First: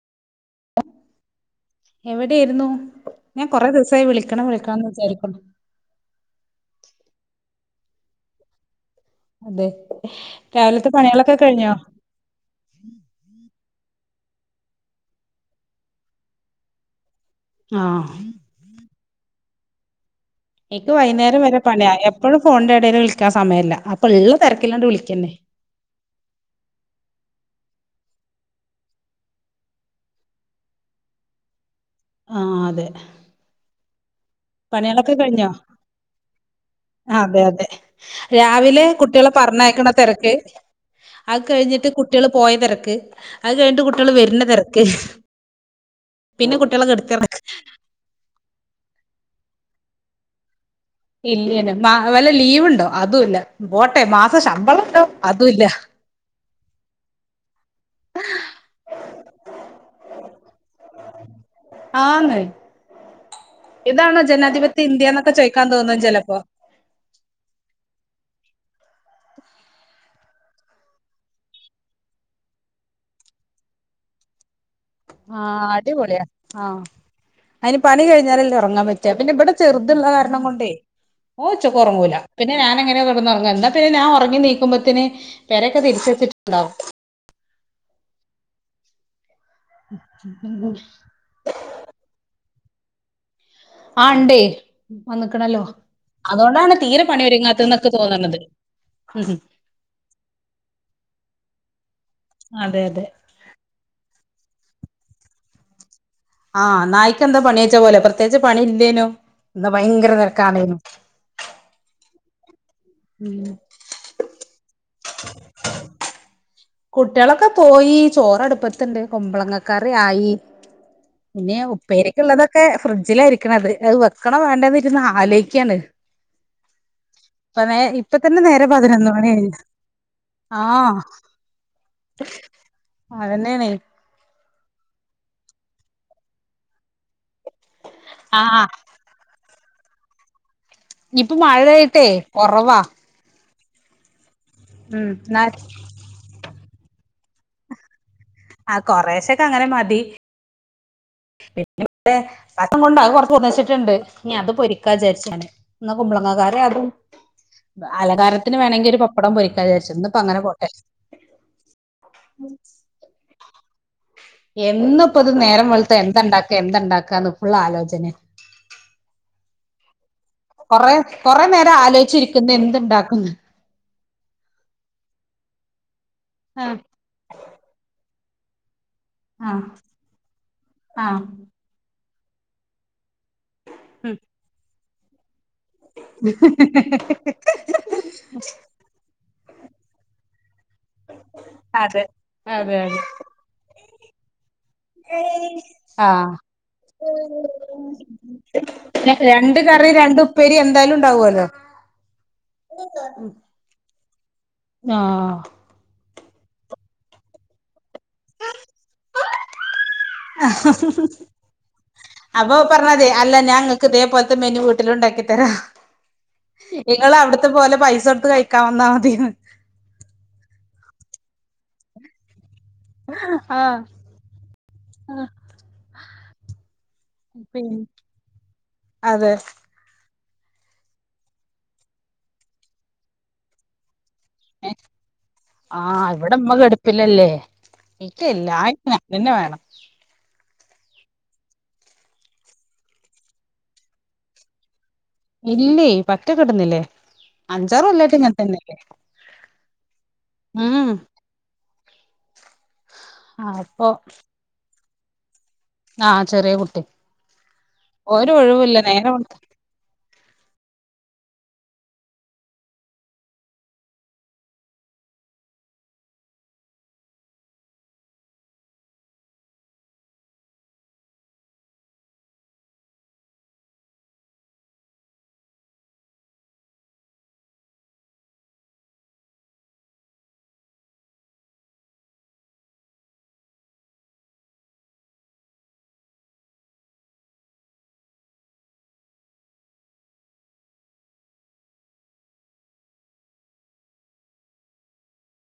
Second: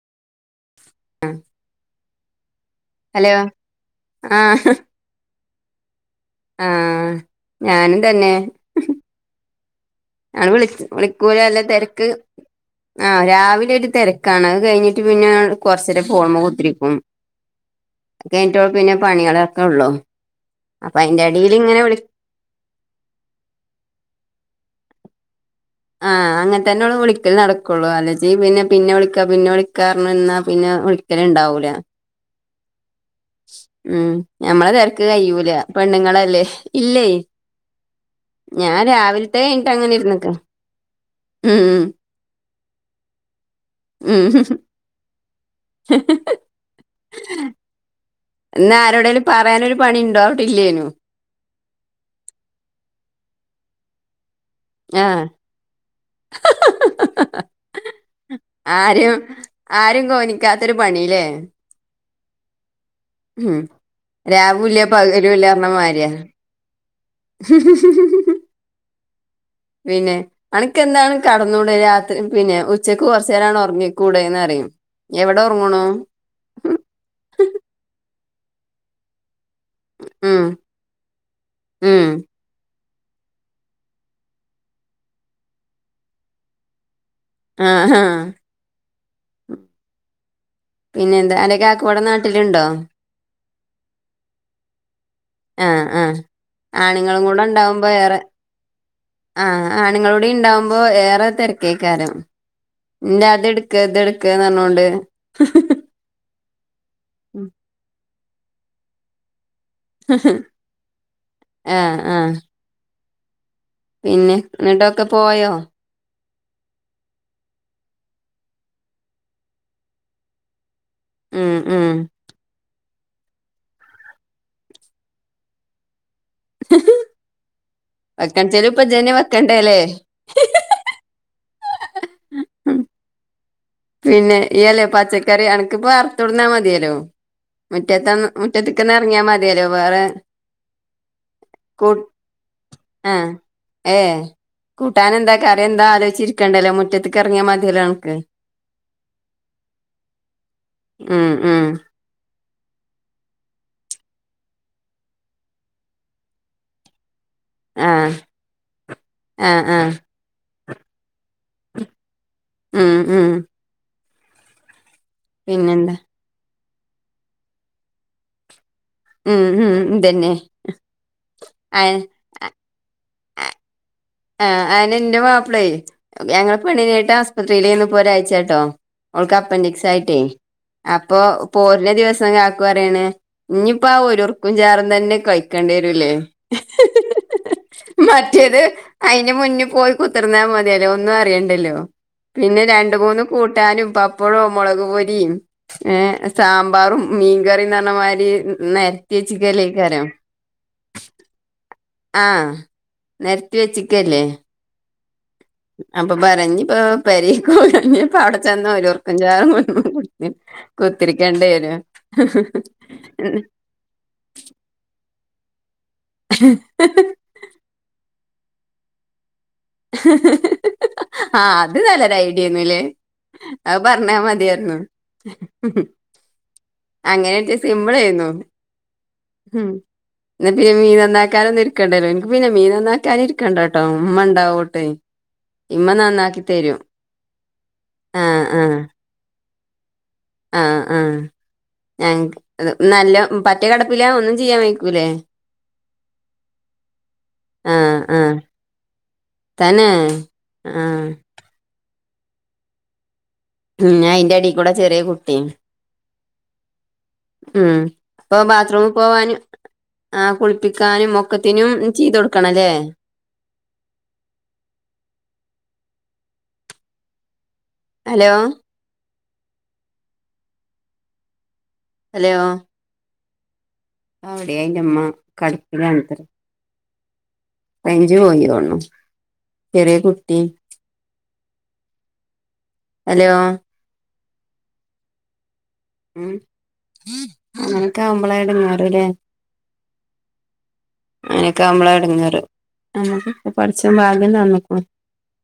ആഹ് എവിടായിരുന്നു ഞാൻ കൊറെ ദിവസമായി വിളിക്കണം ആഹ് വിളിക്കണംന്ന് വിചാരിക്കുന്നു ആഹ് ഞാനും തന്നെ അതെ ആള് വിളിച്ച് രാവിലത്തെ പണികളൊക്കെ വിളിക്കുലാല്ലെ കഴിഞ്ഞോ തെരക്ക് ആഹ് രാവിലെ ഒരു തെരക്കാണ് അത് കഴിഞ്ഞിട്ട് പിന്നെ കൊറചേരം ഫോൺമെ കുത്തിരിക്കും ആഹ് കിട്ടോ പിന്നെ പണികളൊക്കെ ഉള്ളൂ അപ്പൊ അതിന്റെ എടിൽ ഇങ്ങനെ വിളിക ഇപ്പോഴും, ഫോണിന്റെ എടയിൽ വിളിക്കാൻ സമയല്ല അപ്പ ഉള്ള തിരക്കില്ലാണ്ട് വിളിക്കന്നേ. ആഹ് അങ്ങനെ തന്നെ ഉള്ളൂ വിള്ളി കൽ നടക്കുള്ളു അലജങ്കിൽ പിന്നെ പിന്നെ വിളിക്കാ പിന്നെ വിളിക്കാ പറഞ്ഞ് ന്ന പിന്നെ വിള്ളി ത്ത്ന് ഉണ്ടാവൂല ആഹ് അതെ ഉം ഞമ്മളെ തെരക്ക് പണികളൊക്കെ കഴിഞ്ഞോ കയ്യൂല പെണ്ണുങ്ങളല്ലേ ഇല്ലേ ആ, അതെ അതെ ഞാൻ രാവിലെ കുട്ടികളെ ട്ടെ കൈഞ്ഞ്ട്ട് പറഞ്ഞയക്കണ അങ്ങനെ ഇര്ന്ന്കാ തിരക്ക് അത് കഴിഞ്ഞിട്ട് കുട്ടികള് പോയ തെരക്ക് അത് കഴിഞ്ഞ്ട്ട് കുട്ടികള് ഉം വരണ ഉം. തെരക്ക് പിന്നെ കുട്ടികളെ കെടത്തി ഒറക്ക എന്നാ ആരോടേലും പറയാനൊരു പണിണ്ടോവവിട്ടില്ലേനും ഇല്ലെനും മ വല്ല ലീവ്ണ്ടോ അതും ഇല്ല പോട്ടെ മാസ ശം ആഹ് ആരും ആരും കോനിക്കാത്തൊരു പണില്ലേ. ആന്ന് ഉം ഇതാണോ രാവുല്ല ജനാധിപത്യ ഇന്ത്യ എന്നൊക്കെ പകലുല്ല ചോദിക്കാൻ തോന്നും പറഞ്ഞമാര്യാ. ചിലപ്പോ ശിരി ശരി പിന്നെ അനക്ക്ന്താണ് കടന്നുടെ രാത്രി പിന്നെ ഉച്ചക്ക് കുറച്ച് നേരാണ് ഉറങ്ങിക്കൂടെന്ന്റിം. ആഹ് അടിപൊളിയാ ആഹ് അയിന് പണി കഴിഞ്ഞാലല്ലെ ഒറങ്ങാൻ പറ്റാ. ച്ച പിന്നെ ഇവിടെ ചെറുതുള്ള കാരണം ഉം കൊണ്ടേ ഓൻ ഉം ച്ചക്ക്റങ്ങൂല. പിന്നെ ഞാൻങ്ങനെ കിടന്ന്റങ്ങും എന്നാ പിന്നെ ഞാ ഉറങ്ങി നീക്കുമ്പോത്തിന് പേരൊക്കെ തിരിച്ച് വെച്ചിട്ടുണ്ടാവും. ആഹ് ആഹ ഉ പിന്നെ എന്താ അന്റെ കാക്കുവടെ നാട്ടിലുണ്ടോ ആണ്ട് വന്നക്ണല്ലോ ആ ആ അതുകൊണ്ടാണ് തീരെ ആണുങ്ങളും കൂടെ ഉണ്ടാവുമ്പോ പണിരുങ്ങാത്തന്നൊകക്ക് തോന്നണത്. ആണുങ്ങളോടെ ഉണ്ടാവുമ്പോ ഏറെ തിരക്കേക്കാരം അതെ അതെ എന്റെ അത് എടു ക്ക് ഇത് ട്ക്ക് പറഞ്ഞോണ്ട് ആഹ് നായ്ക്ക് എന്താ പണിച്ച പോലെ പ്രത്യേകിച്ച് പണി ഇല്ലേനും ന്ന ഭയങ്കര തെരക്കന്നേനും ആഹ് ആഹ് ഉം പിന്നെ എന്നിട്ടൊക്കെ പോയോ. കുട്ടികളൊക്കെ പോയി ചോറ്ടുപ്പത്തുണ്ട് കുമ്പളങ്ങക്കറി ആയി. ഉം പിന്നെ ഉം ഉപ്പേരിക്ക്ള്ളതൊക്കെ ഫ്രിഡ്ജിലായിരിക്ണേ അത് അത് വെക്കണ്ണോ വേണ്ടന്ന ഇരുന്ന ആലോക്കാണ്. ഇപ്പ നേ ഇപ്പ തന്നെ വെക്കണച്ചേലും നേരം ഇപ്പൊ പതിനൊന്ന് ഇജ്ജന്നെ മണിയി വെക്കണ്ടേല്ലേ ആ അതന്നെയണ. പിന്നെ ഈ അല്ലേ പച്ചക്കറി അനക്കിപ്പറത്തടന്നാ മതിയല്ലോ. മുറ്റത്ത് ആഹ് മുറ്റത്ത്ക്ക് എറങ്ങിയാൽ മതിയല്ലോ വേറെ ഇപ്പൊ മഴ ആയിട്ടെ കൊറവാ ആഹ് ഏഹ് ഉം കൂട്ടാനെന്താ എന്നാ കറിയെന്താ ആലോചിച്ചി കണ്ടല്ലോ മുറ്റത്ത്ക്ക് അറങ്ങിയാ മതില്ലോ അണക്ക് ആഹ് കൊറേശൊക്കെ അങ്ങനെ മതി. മ്മ് മ്മ് അല്ല പസം കൊണ്ട് കൊറച്ച് ഒന്നിച്ചിട്ടുണ്ട് ഞ്ഞ് അത് പൊരിക്കാ വിചാരിച്ചാണ് എന്നാ കുമ്പളങ്ങക്കാരി അതും.. ആ അലങ്കാരത്തിന് വേണെങ്കിൽ ഒരു പപ്പടം ആ പൊരിക്കാ ആ വിചാ രിച്ച ഇന്ന്പ്പങ്ങനെ പോട്ടെ ഉം ഉ എന്നുപ്പത് നേരം വെളുത്ത പിന്നെന്താ എന്തണ്ടാക്ക എന്തണ്ടാക്കാന്ന് ഫുള്ളാ ലോചന. ഉം ഉംതന്ന കൊറെ കൊറേ നേരം ആലോചിച്ചിരിക്കുംന്നന്ത് ണ്ടാകുന്ന്. ആഹ അയിന് എന്റെ മാപ്പിളേ ഞങ്ങള് ആഹ് പെണ്ണിനായിട്ട് ആസുപത്രിയിൽന്ന് ഒരാരാഴ്ച്ചായി ട്ടോ അവൾക്ക് ആഹ് അപ്പൻഡിക്സ് ആയിട്ടേ. അപ്പൊ ആഹ് പോരിന ദിവസം കാക്കു പറിയാണ് ഇനിയിപ്പ ആ ഒരുർക്കും ചാറും തന്നെ കഴിക്കും.. ക്കേണ്ടി വരൂലെ മറ്റേത് അയിന്റെ മുന്നേ പോയി കുത്തിർന്നാൽ മതിയല്ലോ ഒന്നും അറിയണ്ടല്ലോ അതെ അതെ പിന്നെ അതെ രണ്ട് മൂന്നും.. കൂട്ടാനും പ അപ്പൊ ഴ് മൊളക് പൊരിയും ഏ ആഹ് സാമ്പാറും മീൻകറിയെ ന്ന് റഞ്ഞമാതിരി... നെ രത്തി രണ്ട് കറി ചിക്കല്ലായ്ക്കാരം. രണ്ട് ഉപ്പേരി എന്തായാലും ഉണ്ടാവുമല്ലോ ആഹ നെ രത്തി വെച്ചിക്കല്ലേ. ആഹ അപ്പൊ പറി ഞ്ഞപ്പൊ പേരികൊയാൽ ഞ്ഞ പ്പ അവടെ ചെന്ന രോർക്കും ചായ.. കുത്തിരിക്കേണ്ടി വരു... ക്ക് ഇതേ പോലത്തെ മെനു വീട്ടിലുണ്ടാക്കി തരാഇ ങ്ങ അവിടുത്തെ പോലെ പൈസോ ടുത്ത് കഴ... ക്ക വന്നാൽ മതിയന്... ആ അത് നല്ലരു ഐഡിയന്നല്ലേ ആഹ് അത് പറഞ്ഞാ മതിയാ ർ ന്നു പിൻ അതെ. ഉ ങ്ങക്ക് പിന്നെ മീൻ നന്നാക്കാനൊന്നും ഇരിക്കണ്ടല്ലോ എനിക്ക് പിന്നെ മീൻ നന്നാക്കാനും ഇരിക്കണ്ട ട്ടൊ ഇമ്മൻ... ആ ഇവിടമ്മ തരും കെടുപ്പില്ലല്ലേ എനി ആ ക്കെല്ലാ... നിന്നെ വേണം ആഹ ആഹ ഞ നല്ല പറ്റ കിടപ്പില ഒന്നും ചെയ്യാൻ വയിക്കൂല്ലേ. ഇല്ലേ. പറ്റ കിടന്നില്ലേ അഞ്ചാറല്ലായിട്ട് ഇങ്ങനെ തന്നല്ലേ തന്നേ ആ അപ്പൊ ഉ അയിന്റെടി കൂടെ ചെറിയ കുട്ടീം. ആഹ് ചെറിയ കുട്ടി ഉ ഇപ്പൊ ഒരൊഴിവുല്ല ബാത്ത്റൂമിൽ നേരെ മറിച്ച് പോവാനും.. ആ കുളിപ്പിക്കാനും ഒ ക്കത്തിനും ചെയ്ത ട് ക്കണംല്ലേ. ഹലോ ഹലോ അവിടെ ന്റെമ്മ കിടപ്പിലാണത്രെ റൈഞ്ച് പോയിതോന്നുണു ചെറിയ കുട്ടി.. ഹലോ ഉം അങ്ങനൊക്കാ വുമ്പളായിട ങ്ങേ റല്ലേ അങ്ങനൊക്കാവുമ്പള എടങ്ങേറ് നമ്മക്കൊക്കെ പടച്ചോൻ ഭാഗ്യം തന്നക്കണ്.